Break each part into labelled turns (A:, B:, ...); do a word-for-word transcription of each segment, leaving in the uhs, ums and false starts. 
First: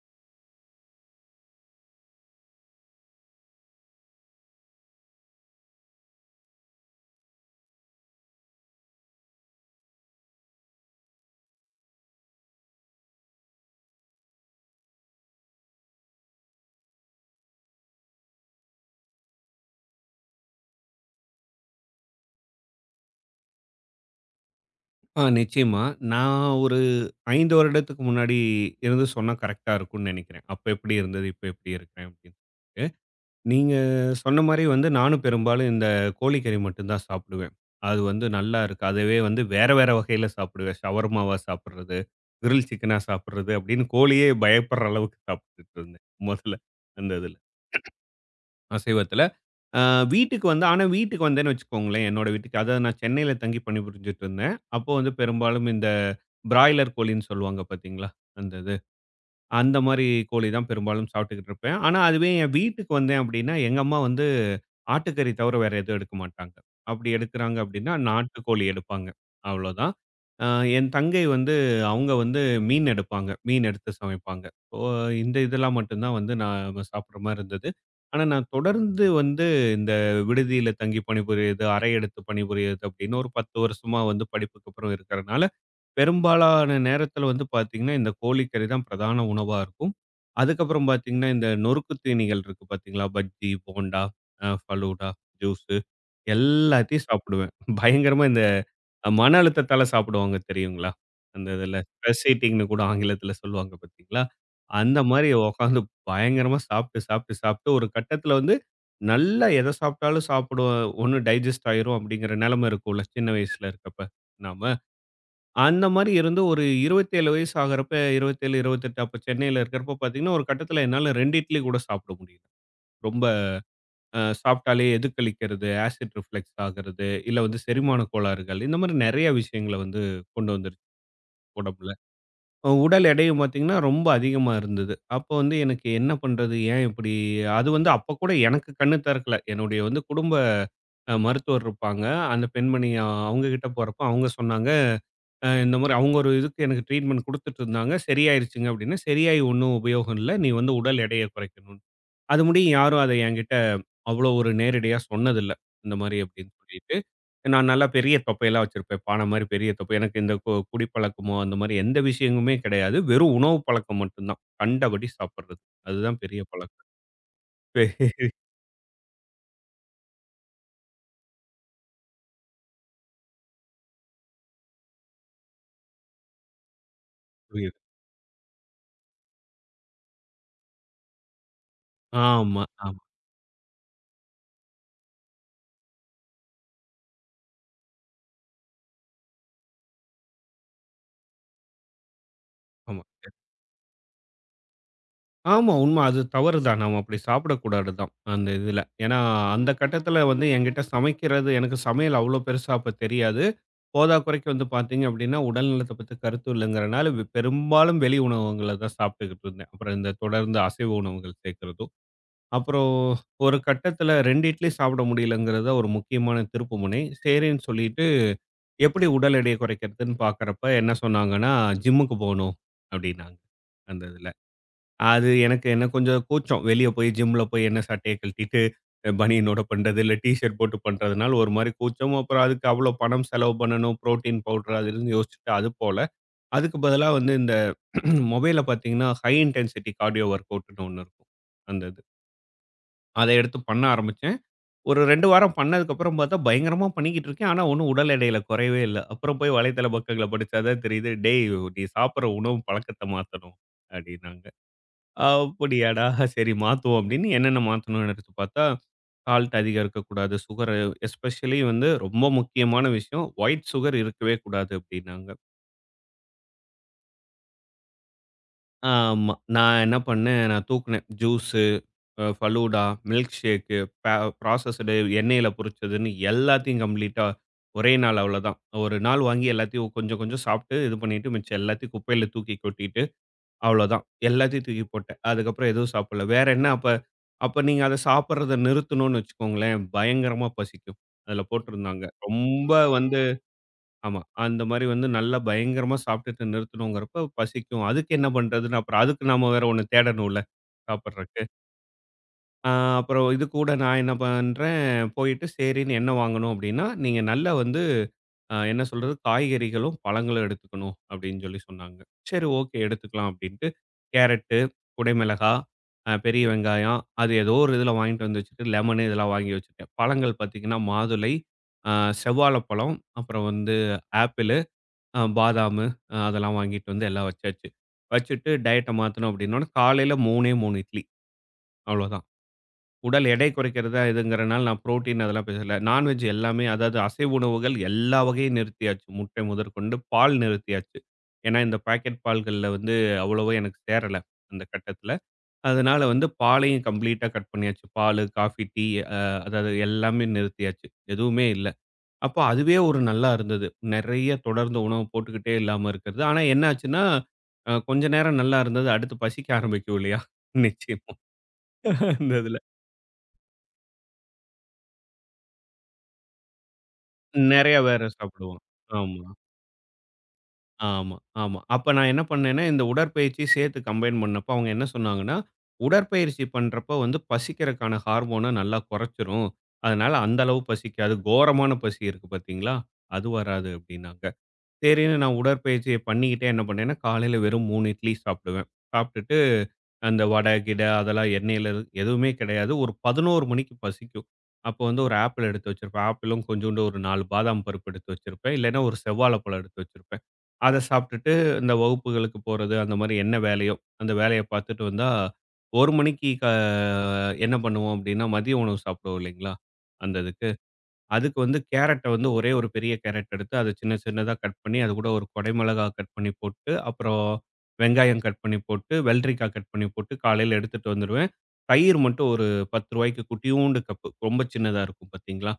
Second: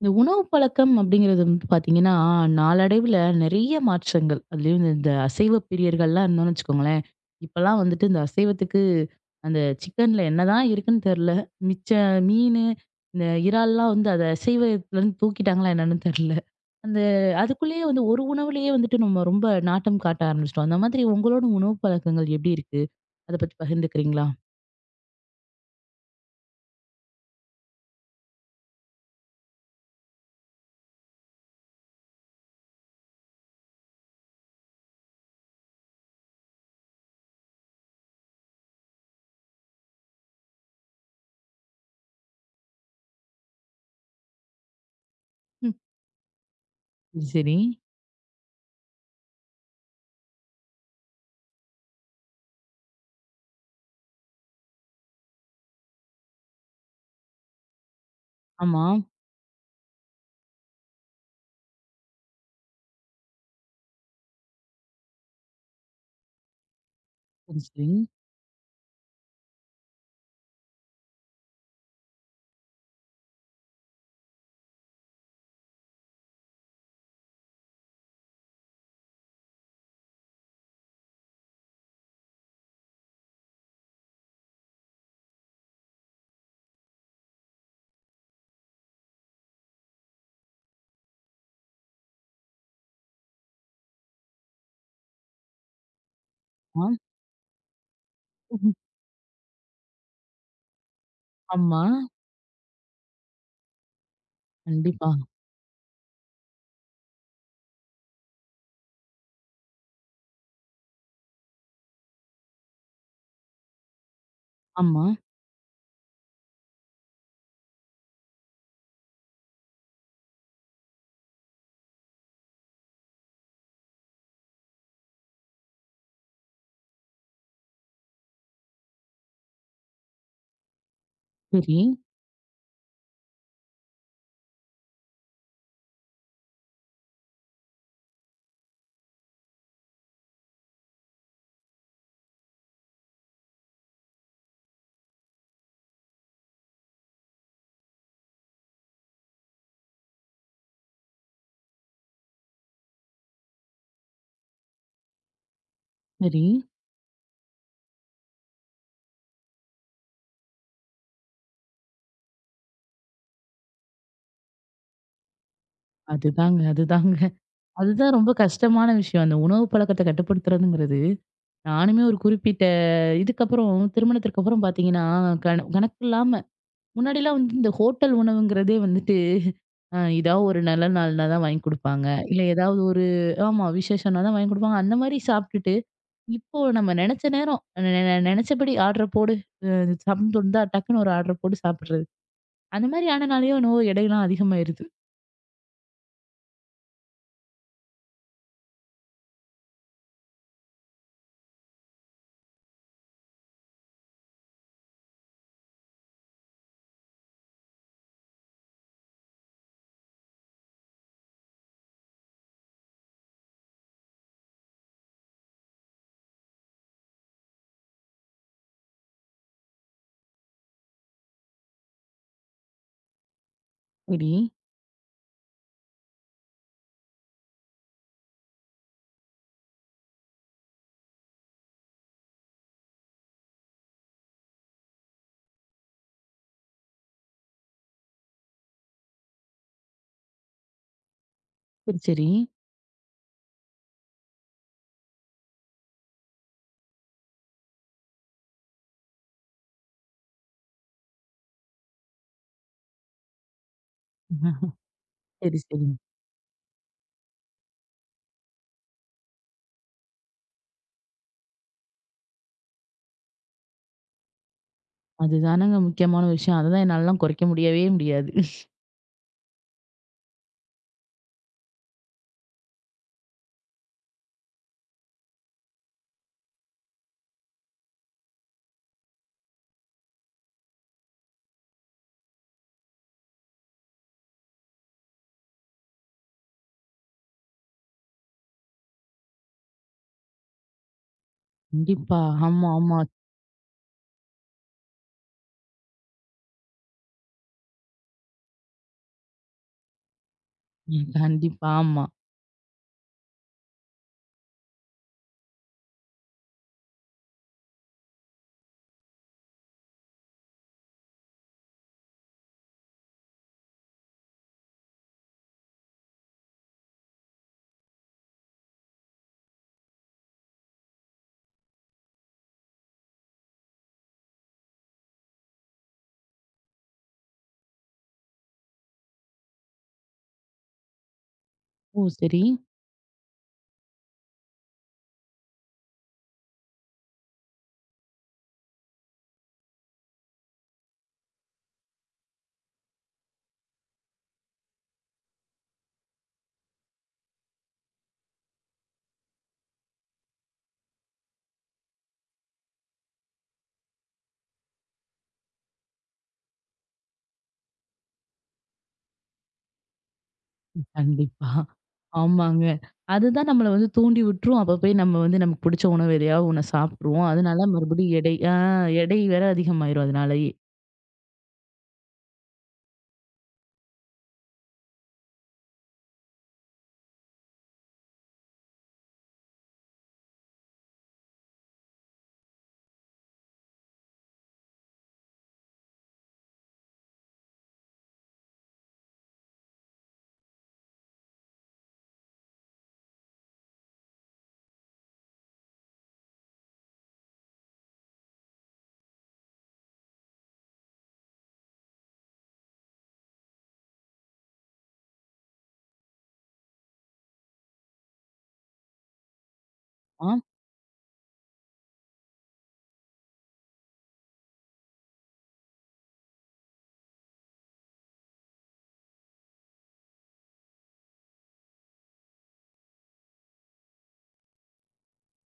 A: இந்த உணவு பழக்கம் அப்படிங்கிறது வந்து பாத்தீங்கன்னா, நாளடைவுல நெறைய மாற்றங்கள். அதுலயும் இந்த இந்த அசைவ பிரியர்கள்லாம் இருந்தோம்னு வச்சுக்கோங்களேன். இப்பலாம் வந்துட்டு இந்த அசைவத்துக்கு அந்த சிக்கன்ல என்னதான் இருக்குன்னு தெர்ல. மிச்ச மீனு, இந்த இறால்லாம் வந்து அத அசைவத்துலருந்து தூக்கிட்டாங்களா என்னன்னு தெர்ல. அந்த அதுக்குள்ளேயே வந்து ஒரு உணவுலயே வந்துட்டு நம்ம ரொம்ப நாட்டம் காட்ட ஆரம்பிச்சுட்டோம். அந்த மாதிரி உங்களோட உணவு பழக்கங்கள் எப்படி இருக்கு? அத பத்தி பகிர்ந்துக்கிறீங்களா?
B: ஆ நிச்சயமா. நான் ஒரு ஐந்து வருடத்துக்கு முன்னாடி இருந்து சொன்னா கரெக்ட்டா இருக்கும்னு நெனைக்கிறேன். அப்ப எப்படி இருந்தது, இப்ப எப்படி இருக்கிறேன் அப்படின்னு சொல்லிட்டு. நீங்க சொன்ன மாரி வந்து நானும் பெரும்பாலும் இந்த கோழிக்கறி மட்டும் தான் சாப்பிடுவேன். அது வந்து நல்லா இருக்கு. அதுவே வந்து வேற வேற வகையில சாப்பிடுவேன். ஷவர்மாவா சாப்பிடுறது, கிரில் சிக்கனா சாப்பிடுறது அப்படின்னு கோழியே பயப்படுற அளவுக்கு
A: ம்.
B: சாப்பிட்டுட்டு இருந்தேன். முதல்ல அந்த இதுல.
A: சரி.
B: அசைவத்தில. அ வீட்டுக்கு வந்து ஆனா வீட்டுக்கு வந்தேன்னு வச்சுக்கோங்களேன், என்னோட வீட்டுக்கு. அதாவது நான் சென்னையில தங்கி பணிபுரிஞ்சுட்டு இருந்தேன். அப்போ வந்து பெரும்பாலும் இந்த பிராய்லர் கோழின்னு சொல்லுவாங்க பார்த்தீங்களா? அந்த இது.
A: ஆமா.
B: அந்த மாரி கோழி தான் பெரும்பாலும் சாப்பிட்டுக்கிட்டு இருப்பேன். ஆனா, அதுவே என் வீட்டுக்கு வந்தேன் அப்படின்னா, எங்க அம்மா வந்து ஆட்டுக்கறி தவிர வேற எதுவும் எடுக்க மாட்டாங்க. அப்படி எடுக்குறாங்க
A: சரி, சரி.
B: அப்படின்னா, நாட்டுக்கோழி எடுப்பாங்க. அவ்வளோதான். அ என் தங்கை வந்து அவங்க வந்து மீன் எடுப்பாங்க. மீன் எடுத்து சமைப்பாங்க. ஓ இந்த இதெல்லாம் மட்டும் தான் வந்து நாம சாப்பிடுற மாரி இருந்தது. ஆனா, நான் தொடர்ந்து வந்து இந்த விடுதியில தங்கி பணிபுரியது, அறை எடுத்து பணிபுரியது அப்படின்னு ஒரு பத்து வருஷமா வந்து படிப்புக்கு அப்புறம் இருக்கிறனால, பெரும்பாலான நேரத்துல வந்து பார்த்தீங்கன்னா, இந்த கோழிக்கறி தான் பிரதான உணவா இருக்கும். அதுக்கப்புறம் பார்த்தீங்கன்னா, இந்த நொறுக்கு தீனிகள் இருக்கு பார்த்தீங்களா? பஜ்ஜி, போண்டா, அ ஃபலூடா, ஜூஸு
A: ஆ.
B: எல்லாத்தையும் சாப்பிடுவேன். பயங்கரமா இந்த அஹ், மன அழுத்தத்தால சாப்பிடுவாங்க தெரியுங்களா? அந்த இதுல
A: ஆமா.
B: ஸ்ட்ரெஸ் ஈட்டிங்ன்னு கூட ஆங்கிலத்துல சொல்லுவாங்க பார்த்தீங்களா? அந்த
A: கண்டிப்பா.
B: மாரி உட்காந்து பயங்கரமா சாப்பிட்டு, சாப்பிட்டு, சாப்பிட்டு ஒரு கட்டத்துல வந்து நல்லா எத சாப்பிட்டாலும் சாப்பிடுவேன். ஒண்ணு டைஜெஸ்ட் ஆயிரும் அப்படிங்கிற நிலைமை இருக்கும்ல, சின்ன வயசுல இருக்கப்ப நாம.
A: ஆமா.
B: அந்த மாரி இருந்து ஒரு இருபத்தி ஏழு வயசு ஆகுறப்ப இருபத்தி ஏழு, இருபத்தி எட்டு அப்ப சென்னையில இருக்கிறப்ப பார்த்தீங்கன்னா, ஒரு கட்டத்தில என்னால ரெண்டு இட்லி கூட சாப்பிட முடியல. ரொம்ப அ சாப்பிட்டாலே எது கழிக்கிறது, ஆசிட் ரிஃப்ளெக்ஸ் ஆகுறது, இல்ல வந்து செரிமான கோளாறுகள் இந்த மாரி நெறைய விஷயங்கள வந்து கொண்டு வந்துருச்சு
A: சரி,
B: உடம்புல. அஹ் உடல் எடையும் பார்த்தீங்கன்னா, ரொம்ப அதிகமா இருந்தது. அப்போ வந்து எனக்கு என்ன பண்றது? ஏன் இப்படி? அது வந்து அப்ப கூட எனக்கு கண்ணு தெறக்கல. என்னுடைய வந்து குடும்ப அ மருத்துவர் இருப்பாங்க. அந்த பெண்மணி அஹ், அவங்க கிட்ட போறப்போ அவங்க சொன்னாங்க, அ இந்த மாரி அவங்க ஒரு இதுக்கு எனக்கு ட்ரீட்மெண்ட் குடுத்துட்டு இருந்தாங்க. சரியாயிருச்சுங்க அப்படின்னு. சரியாயி ஒண்ணும் உபயோகம் இல்ல. நீ வந்து உடல் எடைய குறைக்கணும். அது முடியும் யாரும் அத என்கிட்ட அவ்வளோ ஒரு நேரடியா சொன்னதில்ல. இந்த மாரி
A: சரி.
B: அப்படின்னு சொல்லிட்டு, நான் நல்லா பெரிய தொப்பையெல்லாம் வச்சிருப்பேன். பான மாரி பெரிய தொப்பை. எனக்கு இந்த கு குடிப்பழக்கமோ, அந்த மாரி எந்த விஷயமுமே கிடையாது. வெறும் உணவு பழக்கம் மட்டும் தான். கண்டபடி சாப்பிடுறது. அதுதான் பெரிய
A: அதுதாங்க,
B: பழக்கம்.
A: அதுதாங்க. அதுதான்
B: பெரிய-
A: ரொம்ப கஷ்டமான விஷயம். அந்த உணவு பழக்கத்த கட்டுப்படுத்துறதுங்கிறது. நானுமே ஒரு குறிப்பிட்ட இதுக்கப்புறம் திருமணத்திற்கு அப்புறம் பார்த்தீங்கன்னா, கண கணக்கில்லாம முன்னாடிலாம் வந்து இந்த ஹோட்டல் உணவுங்கிறதே வந்துட்டு அ ஏதாவது ஒரு நல்ல நாள்னா தான் வாங்கி குடுப்பாங்க. இல்ல
B: ஆமா,
A: ஏதாவது
B: ஆமா,
A: ஒரு ஆமா விசேஷம்னா தான் வாங்கி குடுப்பாங்க. அந்த மாரி சாப்ட்டுட்டு, இப்போ நம்ம நெனச்ச நேரம் நெ நெ நெனச்சபடி ஆர்டர போடு. அ சம்மந்தம் இருந்தா டக்குன்னு ஒரு ஆர்டர போட்டு சாப்பிடுறது. அந்த
B: ஆமா.
A: மாரி ஆனனாலயோ என்னவோ எடைலாம் அதிகமாயிருது.
B: ஆமா. உண்ம. அது தவறு தான். நம்ம அப்படி சாப்பிடக்கூடாது தான், அந்த இதுல. ஏன்னா, அந்த கட்டத்துல வந்து என்கிட்ட சமைக்கிறது எனக்கு சமையல் அவ்வளோ பெருசா அப்ப தெரியாது. போதாக்குறைக்கு வந்து பார்த்தீங்க அப்படின்னா, உடல் நலத்த பத்தி கருத்து இல்லைங்கிறனால, வெ பெரும்பாலும் வெளி உணவகங்கள்ல தான் சாப்பிட்டுக்கிட்டு இருந்தேன். அப்புறம் இந்த தொடர்ந்து அசைவ உணவுகள் சேர்க்கிறதும். அப்புறம் ஒரு கட்டத்துல ரெண்டு இட்லி சாப்பிட முடியலங்கிறது தான் ஒரு முக்கியமான திருப்புமுனை. சரின்னு சொல்லிட்டு, எப்படி உடல் எடைய குறைக்கிறதுன்னு பார்க்கிறப்ப என்ன சொன்னாங்கன்னா, "ஜிம்முக்கு போணும்" அப்படின்னாங்க, அந்த இதுல.
A: சரி.
B: அது எனக்கு என்ன கொஞ்சம் கூச்சம். வெளிய போய் ஜிம்ல போய் என்ன சட்டைய கழட்டிட்டு, அஹ் பனியனோட பண்றது, இல்ல டீ ஷர்ட் போட்டு பண்றதுனால ஒரு மாரி கூச்சம். அப்புறம் அதுக்கு அவ்வளோ பணம் செலவு பண்ணணும். புரோட்டீன் பவுடர் அது இதுன்னு யோசிச்சுட்டு அது போல. அதுக்கு பதிலா வந்து இந்த மொபைல்ல பார்த்தீங்கன்னா, ஹை இன்டென்சிட்டி கார்டியோ ஒர்க் அவுட்ன்னு ஒண்ணு இருக்கும். அந்த
A: சரி,
B: இது.
A: சரி.
B: அத எடுத்து பண்ண ஆரம்பிச்சேன். ஒரு ரெண்டு வாரம் பண்ணதுக்கப்புறம் பார்த்தா, பயங்கரமா பண்ணிக்கிட்டு இருக்கேன். ஆனா ஒண்ணும் உடல் எடையில குறையவே இல்ல. அப்புறம் போய் வலைத்தள பக்கங்கள்ல படிச்சா தான் தெரியுது. "டேய்! நீ சாப்பிடுற உணவு பழக்கத்த மாத்தணும்" அப்படின்னாங்க.
A: ஆஹா, சரி, சரி.
B: அப்படியாடா! சரி மாத்துவோம் அப்படின்னு என்னென்ன மாத்தணும்னு எடுத்து பார்த்தா, சால்ட் அதிகம் இருக்கக்கூடாது. சுகர் எஸ்பெஷலி வந்து ரொம்ப முக்கியமான விஷயம். ஒயிட் சுகர் இருக்கவே கூடாது அப்படின்னாங்க.
A: அதுதானங்க முக்கியமான விஷயம். அததான் என்னாலலாம் குறைக்க முடியவே முடியாது.
B: ஆமா. நான் என்ன பண்ணேன், நான் தூக்குனேன். ஜூஸு, அ ஃபலூடா, மில்க் ஷேக்கு, ப ப்ராசஸ்டு எண்ணெயில பொரிச்சதுன்னு எல்லாத்தையும் கம்ப்ளீட்டா ஒரே நாள் அவ்வளோதான். ஒரு நாள் வாங்கி எல்லாத்தையும் கொஞ்சம் கொஞ்சம் சாப்பிட்டு இது பண்ணிட்டு மிச்சம் எல்லாத்தையும் குப்பையில தூக்கி கொட்டிட்டு அவ்வளோதான். எல்லாத்தையும் தூக்கி போட்டேன். அதுக்கப்புறம் எதுவும் சாப்பிடல. வேற என்ன அப்ப அப்ப நீங்க அத சாப்பிடுறத நிறுத்தணும்னு வச்சுக்கோங்களேன், பயங்கரமா பசிக்கும். அதுல போட்டிருந்தாங்க.
A: கண்டிப்பா.
B: ரொம்ப
A: ஆமா, ஆமா.
B: வந்து ஆமா. அந்த மாரி வந்து நல்லா பயங்கரமா சாப்பிட்டுட்டு நிறுத்தணுங்கிறப்ப பசிக்கும். அதுக்கு என்ன பண்றதுன்னு அப்புறம் அதுக்கு நாம வேற ஒண்ணு தேடணும்ல
A: ம்.
B: சாப்பிடுறக்கு.
A: கண்டிப்பா. ஆமா.
B: ஆ அப்புறம் இது கூட நான் என்ன பண்றேன், போயிட்டு சரின்னு என்ன வாங்கணும் அப்டின்னா, "நீங்க நல்லா வந்து அ என்ன சொல்றது, காய்கறிகளும், பழங்களும் எடுத்துக்கணும்." அப்டின்னு சொல்லி சொன்னாங்க. சரி ஓகே எடுத்துக்கலாம் அப்டின்ட்டு, கேரட்டு, குடைமிளகா, அ பெரிய வெங்காயம், அது ஏதோ ஒரு இதில வாங்கிட்டு வந்து வச்சுட்டு, லெமனு இதெல்லாம் வாங்கி வச்சுட்டேன். பழங்கள் பாத்தீங்கன்னா, மாதுளை, அ செவ்வாழைப்பழம், அப்புறம் வந்து ஆப்பிளு, அ பாதாமு அ அதெல்லாம் வாங்கிட்டு வந்து எல்லாம் வச்சாச்சு. வச்சுட்டு டயட்ட மாத்தணும் அப்டின்னோன, காலையில 3ஏ மூணு இட்லி
A: ஓ!
B: அவ்ளோதான்.
A: சரி.
B: உடல் எடை குறைக்கிறதா இதுங்கிறனால நான் புரோட்டீன் அதெல்லாம் பேசல. நான்வெஜ் எல்லாமே அதாவது அசைவ உணவுகள் எல்லா வகையும் நிறுத்தியாச்சு. முட்டை முதற்கொண்டு பால் நிறுத்தியாச்சு. ஏன்னா இந்த பாக்கெட் பால்கள்ல வந்து அவ்வளவா எனக்கு சேரல அந்த கட்டத்தில. அதனால வந்து பாலையும் கம்ப்ளீட்டா கட் பண்ணியாச்சு. பாலு, காஃபி, டீ அ அதாவது எல்லாமே நிறுத்தியாச்சு. எதுவுமே இல்ல. அப்போ அதுவே ஒரு நல்லா இருந்தது. நெறைய தொடர்ந்து உணவு போட்டுக்கிட்டே இல்லாம இருக்கிறது. ஆனா என்ன ஆச்சுன்னா, அ கொஞ்ச நேரம் நல்லா இருந்தது. அடுத்து பசிக்க ஆரம்பிக்கும் இல்லையா?
A: ம்.
B: நிச்சயமா
A: கண்டிப்பா.
B: அந்த இதுல.
A: ஆமாங்க. அதுதான் நம்மள வந்து தூண்டி விட்டுரும். அப்ப போய் நம்ம வந்து நமக்கு பிடிச்ச உணவு எதையாவது ஒண்ண சாப்பிட்டுருவோம். அதனால
B: நெறைய வேற
A: மறுபடியும் எடை ஆ
B: சாப்பிடுவோம்.
A: எடை
B: ஆமா,
A: வேற அதிகமாயிரும் அதனாலயே.
B: ஆமா, ஆமா. அப்ப நான் என்ன பண்ணேன்னா, இந்த உடற்பயிற்சி சேர்த்து கம்பைன் பண்ணப்ப அவங்க என்ன சொன்னாங்கன்னா, "உடற்பயிற்சி பண்றப்ப வந்து பசிக்கிறக்கான ஹார்மோன நல்லா குறைச்சுரும். அதனால அந்த அளவு பசிக்காது. கோரமான பசி இருக்கு பார்த்தீங்களா, அது வராது" அப்படின்னாங்க. சரின்னு நான் உடற்பயிற்சிய பண்ணிக்கிட்டே என்ன பண்ணேன்னா, காலையில வெறும் மூணு இட்லி சாப்பிடுவேன். சாப்பிட்டுட்டு அந்த வடை, கிடை அதெல்லாம் எண்ணெயில எதுவுமே கிடையாது. ஒரு பதினொரு மணிக்கு பசிக்கும். அப்போ வந்து ஒரு ஆப்பிள் எடுத்து வச்சிருப்பேன். ஆப்பிளும் கொஞ்சோண்டு ஒரு நாலு பாதாம் பருப்பு எடுத்து வச்சிருப்பேன். இல்லைன்னா ஒரு செவ்வாழைப்பழம் எடுத்து வச்சிருப்பேன். அத சாப்பிட்டுட்டு இந்த வகுப்புகளுக்கு போறது, அந்த மாரி என்ன வேலையோ, அந்த வேலைய பார்த்துட்டு வந்தா, ஒரு மணிக்கு க என்ன பண்ணுவோம் அப்படின்னா, மதிய உணவு சாப்பிடுவோம் இல்லைங்களா? அந்த
A: ஆ.
B: இதுக்கு. அதுக்கு வந்து கேரட்ட வந்து ஒரே ஒரு பெரிய கேரட் எடுத்து அத சின்ன சின்னதா கட் பண்ணி, அது கூட ஒரு கொடை மிளகா கட் பண்ணி போட்டு, அப்புறம் வெங்காயம் கட் பண்ணி போட்டு, வெள்ளரிக்கா கட் பண்ணி போட்டு காலையில எடுத்துட்டு வந்துருவேன். தயிர் மட்டும் ஒரு ரூ. 10க்கு குட்டியூண்டு கப்பு. ரொம்ப சின்னதா இருக்கும் பார்த்தீங்களா?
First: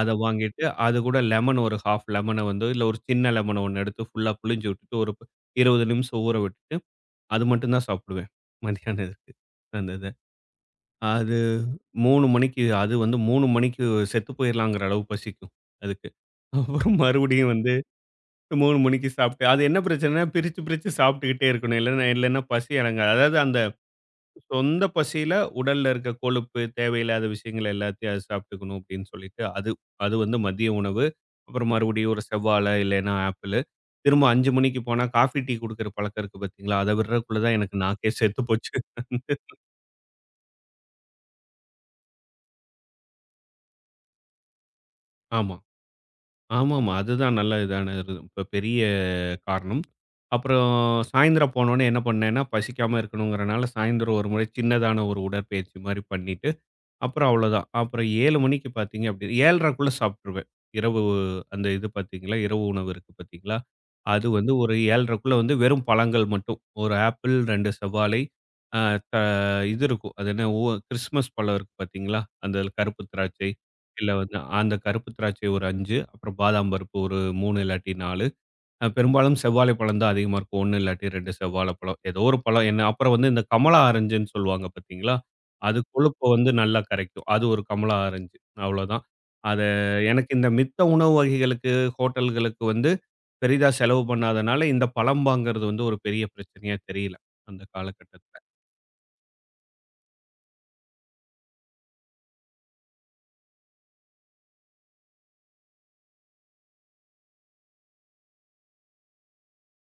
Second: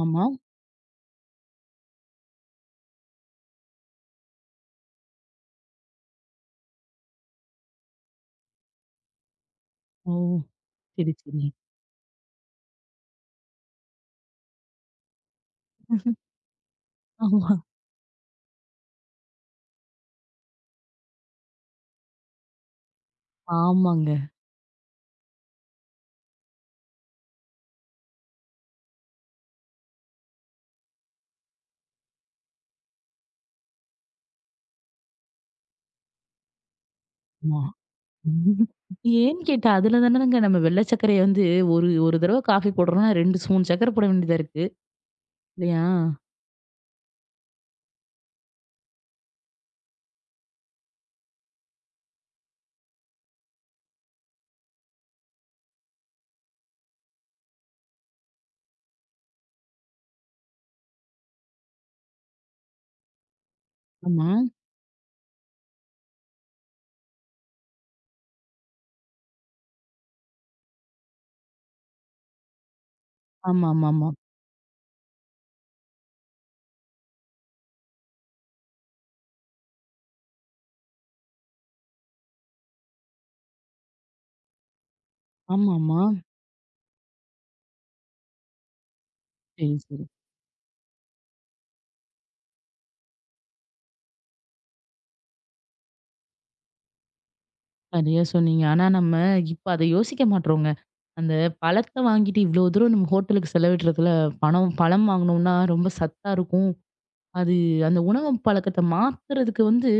B: அத வாங்கிட்டு, அது கூட லெமன் ஒரு அரை லெமன வந்து இல்ல ஒரு சின்ன லெமன் ஒண்ணு எடுத்து ஃபுல்லா புழிஞ்சு விட்டுட்டு, ஒரு இருபது நிமிஷம் ஊற விட்டுட்டு, அது மட்டும் தான் சாப்பிடுவேன். மதியான இதுக்கு. அந்த இத.
A: ஓ! சரி,
B: அது
A: சரி.
B: மூணு மணிக்கு அது வந்து மூணு மணிக்கு செத்து போயிரலாங்கிற அளவு பசிக்கும் அதுக்கு. அப்புறம் மறுபடியும்
A: ஆமா.
B: வந்து மூணு மணிக்கு சாப்பிட்டு அது என்ன பிரச்சனைன்னா, பிரிச்சு பிரிச்சு சாப்பிட்டுக்கிட்டே இருக்கணும். இல்லன்னா இல்லன்னா பசி அடங்காது. அதாவது அந்த
A: ஆமாங்க.
B: சொந்த பசியில உடல்ல இருக்க கொழுப்பு, தேவையில்லாத விஷயங்கள் எல்லாத்தையும் அது சாப்பிட்டுக்கணும் அப்படின்னு சொல்லிட்டு, அது அது வந்து மதிய உணவு. அப்புறம் மறுபடியும் ஒரு செவ்வாழை இல்லைன்னா ஆப்பிளு. திரும்ப அஞ்சு மணிக்கு போனா காஃபி, டீ குடுக்கிற பழக்கம் இருக்கு பார்த்தீங்களா? அத விடுறதுக்குள்ள தான்
A: ஆமா.
B: எனக்கு நாக்கே செத்து போச்சு.
A: ஏன்னு கேட்டா, அதுல தானங்க நம்ம வெள்ள சர்க்கரைய வந்து ஒரு ஒரு தடவ காஃபி போடுறோம்னா ரெண்டு ஸ்பூன் சர்க்கர போட வேண்டியதா இருக்கு.
B: ஆமா.
A: இல்லையா?
B: ஆமாமா. அதுதான் நல்ல இதான இது. இப்ப பெரிய காரணம். அப்புறம் சாயந்தரம் போனோனே என்ன பண்ணேன்னா, பசிக்காம இருக்கணுங்கிறனால, சாயந்தரம் ஒரு முறை சின்னதான ஒரு உடற்பயிற்சி மாரி பண்ணிட்டு, அப்புறம் அவ்வளோதான். அப்புறம் ஏழு மணிக்கு பார்த்தீங்க அப்படி 7:30க்குள்ள சாப்பிட்டுருவேன். இரவு அந்த இது பார்த்தீங்களா, இரவு உணவு இருக்கு பார்த்தீங்களா, அது
A: ஆமா.
B: வந்து ஒரு 7:30க்குள்ள வந்து வெறும் பழங்கள் மட்டும். ஒரு ஆப்பிள், ரெண்டு செவ்வாழை, அ த இது இருக்கும். அது என்ன ஓ கிறிஸ்மஸ் பழம் இருக்கு பார்த்தீங்களா, அந்த கருப்பு திராட்சை, இல்ல
A: ஆமாமாமா.
B: வந்து அந்த கருப்பு திராட்சை ஒரு அஞ்சு, அப்புறம் பாதாம் பருப்பு ஒரு மூணு இல்லாட்டி நாலு அ பெரும்பாலும் செவ்வாழை பழம் தான் அதிகமா இருக்கும். ஒரு இல்லாட்டி ரெண்டு செவ்வாழை பழம். ஏதோ ஒரு பழம் என்ன அப்புறம் வந்து இந்த கமலா ஆரஞ்சுன்னு சொல்லுவாங்க பார்த்தீங்களா? அது
A: ஆமாமா.
B: கொழுப்ப வந்து நல்லா கரைக்கும். அது ஒரு கமலா ஆரஞ்சு. அவ்வளோதான். அத
A: சரி, சரி.
B: எனக்கு இந்த மித்த உணவு வகைகளுக்கு, ஹோட்டல்களுக்கு வந்து பெரிதா செலவு பண்ணாதனால, இந்த பழம் வாங்குறது வந்து ஒரு பெரிய பிரச்சனையா தெரியல. அந்த
A: சரியா
B: காலகட்டத்துல.
A: சொன்னீங்க. ஆனா நம்ம இப்ப அத யோசிக்க மாட்றோங்க. அந்த பழத்த வாங்கிட்டு இவ்ளோ தூரம் நம்ம ஹோட்டலுக்கு செலவிடுறதுல பணம் பழம் வாங்குனோம்னா ரொம்ப சத்தா இருக்கும். அது அந்த உணவு பழக்கத்த மாத்துறதுக்கு வந்து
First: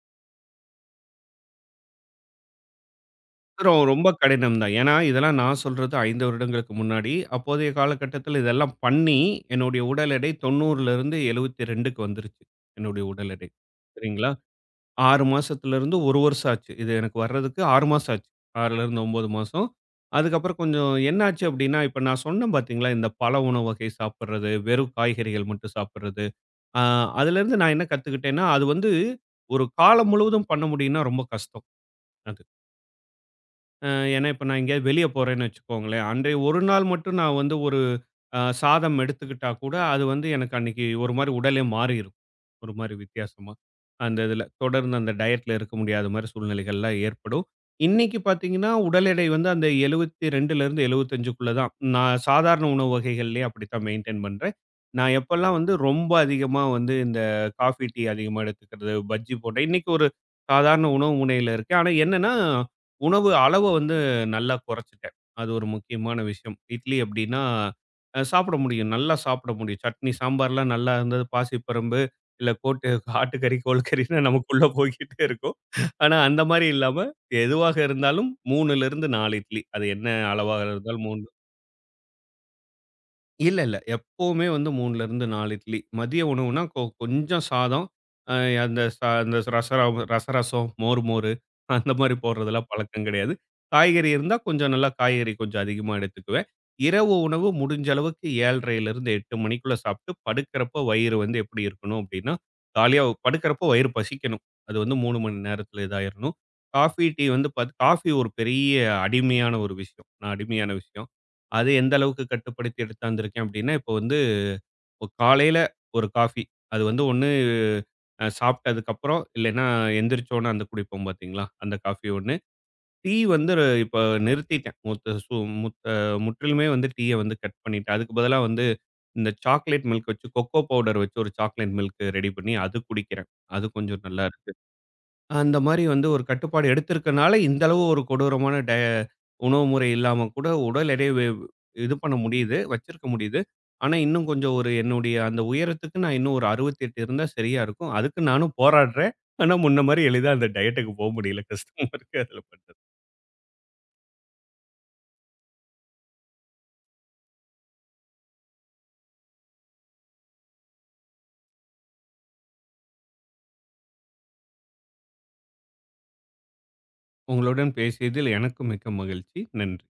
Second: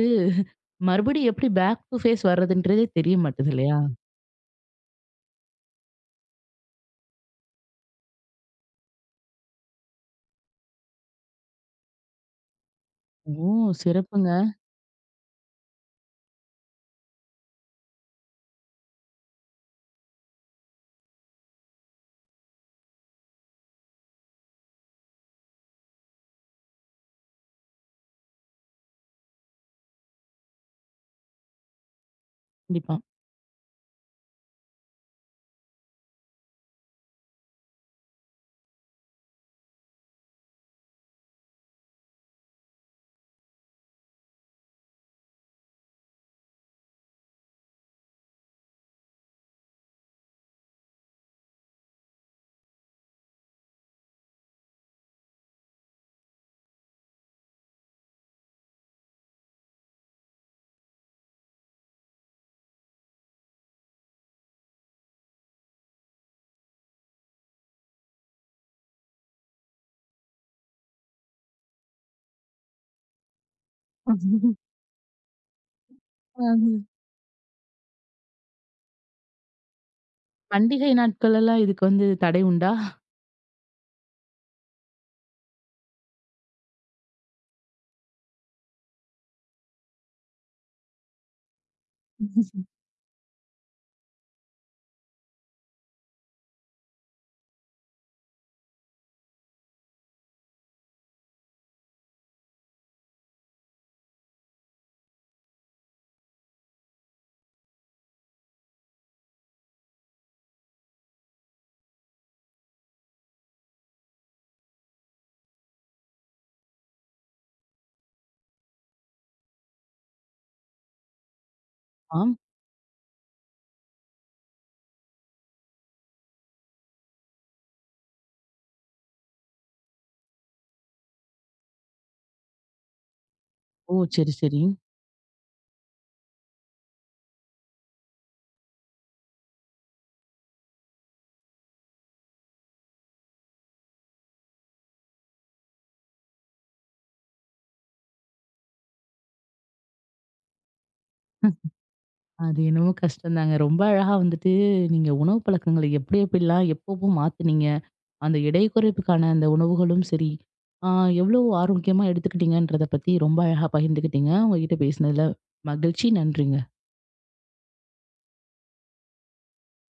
A: மறுபடியும் எப்படி பேக் டூ ஃபேஸ் வர்றதுன்றதே தெரிய மாட்டுது இல்லையா?
B: ரொ- ரொம்ப கடினம் தான் ஏன்னா இதெல்லாம் நான் சொல்றது ஐந்து வருடங்களுக்கு முன்னாடி அப்போதைய காலகட்டத்தில் இதெல்லாம் பண்ணி என்னுடைய உடல் எடை தொண்ணூறுல இருந்து எழுபத்தி ரெண்டுக்கு வந்துருச்சு என்னுடைய உடல்
A: ஓ!
B: எடை சரிங்களா
A: சிறப்புங்க.
B: ஆறு மாசத்துல இருந்து ஒரு வருஷம் ஆச்சு இது எனக்கு வர்றதுக்கு ஆறு மாசம் ஆச்சு ஆறுல இருந்து ஒன்பது மாசம் அதுக்கப்புறம் கொஞ்சம் என்னாச்சு அப்படின்னா இப்போ நான் சொன்னேன் பார்த்தீங்களா இந்த பல உணவு வகை சாப்பிட்றது வெறும் காய்கறிகள் மட்டும் சாப்பிட்றது ஆஹ் அதுலேருந்து நான் என்ன கற்றுக்கிட்டேன்னா அது வந்து ஒரு காலம் முழுவதும் பண்ண முடியும்னா ரொம்ப கஷ்டம் அது
A: கண்டிப்பா.
B: அ ஏன்னா, இப்ப நான் எங்கேயாவது வெளிய போறேன்னு வச்சுக்கோங்களேன். அன்றைய ஒரு நாள் மட்டும் நான் வந்து ஒரு அ சாதம் எடுத்துக்கிட்டா கூட, அது வந்து எனக்கு அன்னைக்கு ஒரு மாரி உடலே மாறிரும். ஒரு மாரி வித்தியாசமா. அந்த இதுல. தொடர்ந்து அந்த டயட்ல இருக்க முடியாத மாரி சூழ்நிலைகள்லாம் ஏற்படும். இன்னைக்கு பார்த்தீங்கன்னா, உடல் எடை வந்து அந்த 72லருந்து 75க்குள்ள தான். நான் சாதாரண உணவு வகைகள்லயே அப்படித்தான் மெயின்டெயின் பண்றேன். நான் எப்பல்லாம் வந்து ரொம்ப அதிகமா வந்து இந்த காஃபி, டீ அதிகமா எடுத்துக்கிறது, பஜ்ஜி போண்டா இன்னைக்கு ஒரு சாதாரண உணவு முனையில இருக்கேன். ஆனா என்னன்னா உணவு அளவ வந்து நல்லா குறைச்சுட்டேன். அது ஒரு முக்கியமான விஷயம். இட்லி அப்படின்னா, அ சாப்பிட முடியும். நல்லா சாப்பிட முடியும். சட்னி, சாம்பார்லாம் நல்லா இருந்தது. பாசிப்பரும்பு, இல்ல கோட்டு ஆட்டுக்கறி, கோழிக்கறின்னு நமக்குள்ள போய்க்கிட்டே இருக்கும். ஆனா, அந்த மாரி இல்லாம எதுவாக இருந்தாலும் 3லிருந்து நாலு இட்லி. அது என்ன அளவாக
A: பண்டிகை
B: இருந்தாலும் மூணு
A: நாட்கள் எல்லாம் இதுக்கு வந்து தடை உண்டா?
B: இல்ல, இல்ல. எப்பவுமே வந்து 3ல இருந்து நாலு இட்லி. மதிய உணவுனா கொ கொஞ்சம் சாதம். அ அந்த ச அந்த ரசராவ் ரசரசம், மோர் மோரு அந்த மாரி போடுறதெல்லாம் பழக்கம் கிடையாது. காய்கறி இருந்தா கொஞ்சம் நல்லா காய்கறி கொஞ்சம் அதிகமா எடுத்துக்குவேன். இரவு உணவு முடிஞ்ச அளவுக்கு 7:30லிருந்து எட்டு மணிக்குள்ள சாப்பிட்டு படுக்கிறப்ப வயிறு வந்து எப்படி இருக்கணும் அப்படின்னா, காலியா படுக்கிறப்போ வயிறு பசிக்கணும். அது வந்து மூணு மணி நேரத்தில இதாயிரணும். காஃபி, டீ வந்து பாத் காஃபி ஒரு பெரிய அடிமையான ஒரு விஷயம். நான் அடிமையான விஷயம். அது எந்த அளவுக்கு கட்டுப்படுத்தி எடுத்தாந்துருக்கேன் அப்படின்னா, இப்போ வந்து இப்போ காலையில ஒரு காஃபி. அது வந்து ஒண்ணு அ சாப்பிட்டதுக்கப்புறம், இல்லைன்னா எந்திரிச்சோன அந்த குடிப்போம் பார்த்தீங்களா? அந்த காஃபி
A: ஆம்.
B: ஒண்ணு. டீ வந்து இப்ப நிறுத்திட்டேன். முத்த சு முத்த முற்றிலுமே வந்து டீய வந்து கட் பண்ணிட்டேன். அதுக்கு பதிலா வந்து இந்த சாக்லேட் மில்க் வச்சு கொக்கோ பவுடர் வச்சு ஒரு சாக்லேட் மில்க் ரெடி பண்ணி அது குடிக்கிறேன். அது
A: ஓ!
B: கொஞ்சம் நல்லா
A: சரி,
B: இருக்கு.
A: சரி.
B: அந்த மாரி வந்து ஒரு கட்டுப்பாடு எடுத்திருக்கனால, இந்த அளவு ஒரு கொடூரமான டய உணவு முறை இல்லாம கூட உடல் எடைய வெ இது பண்ண முடியுது, வச்சிருக்க முடியுது. ஆனா, இன்னும் கொஞ்சம் ஒரு என்னுடைய அந்த உயரத்துக்கு நான் இன்னும் ஒரு அறுபத்தி எட்டு இருந்தா சரியா இருக்கும். அதுக்கு நானும் போராடுறேன். ஆனா, முன்ன மாரி எளிதா அந்த டயட்டுக்கு போ முடியல. கஷ்டமா இருக்கு அதுல
A: அது
B: பண்றது.
A: என்னமோ கஷ்டம்தாங்க. ரொம்ப அழகா வந்துட்டு நீங்க உணவு பழக்கங்கள எப்படி எப்படிலாம் எப்பப்போ மாத்துனீங்க? அந்த எடை குறைப்புக்கான அந்த உணவுகளும் சரி, ஆ எவ்வளோ ஆரோக்கியமா எடுத்துக்கிட்டீங்கன்றத பத்தி ரொம்ப அழகா பகிர்ந்துக்கிட்டீங்க. உங்ககிட்ட பேசினதுல மகிழ்ச்சி. நன்றிங்க.
B: உங்களுடன் பேசியதில் எனக்கும் மிக்க மகிழ்ச்சி. நன்றி.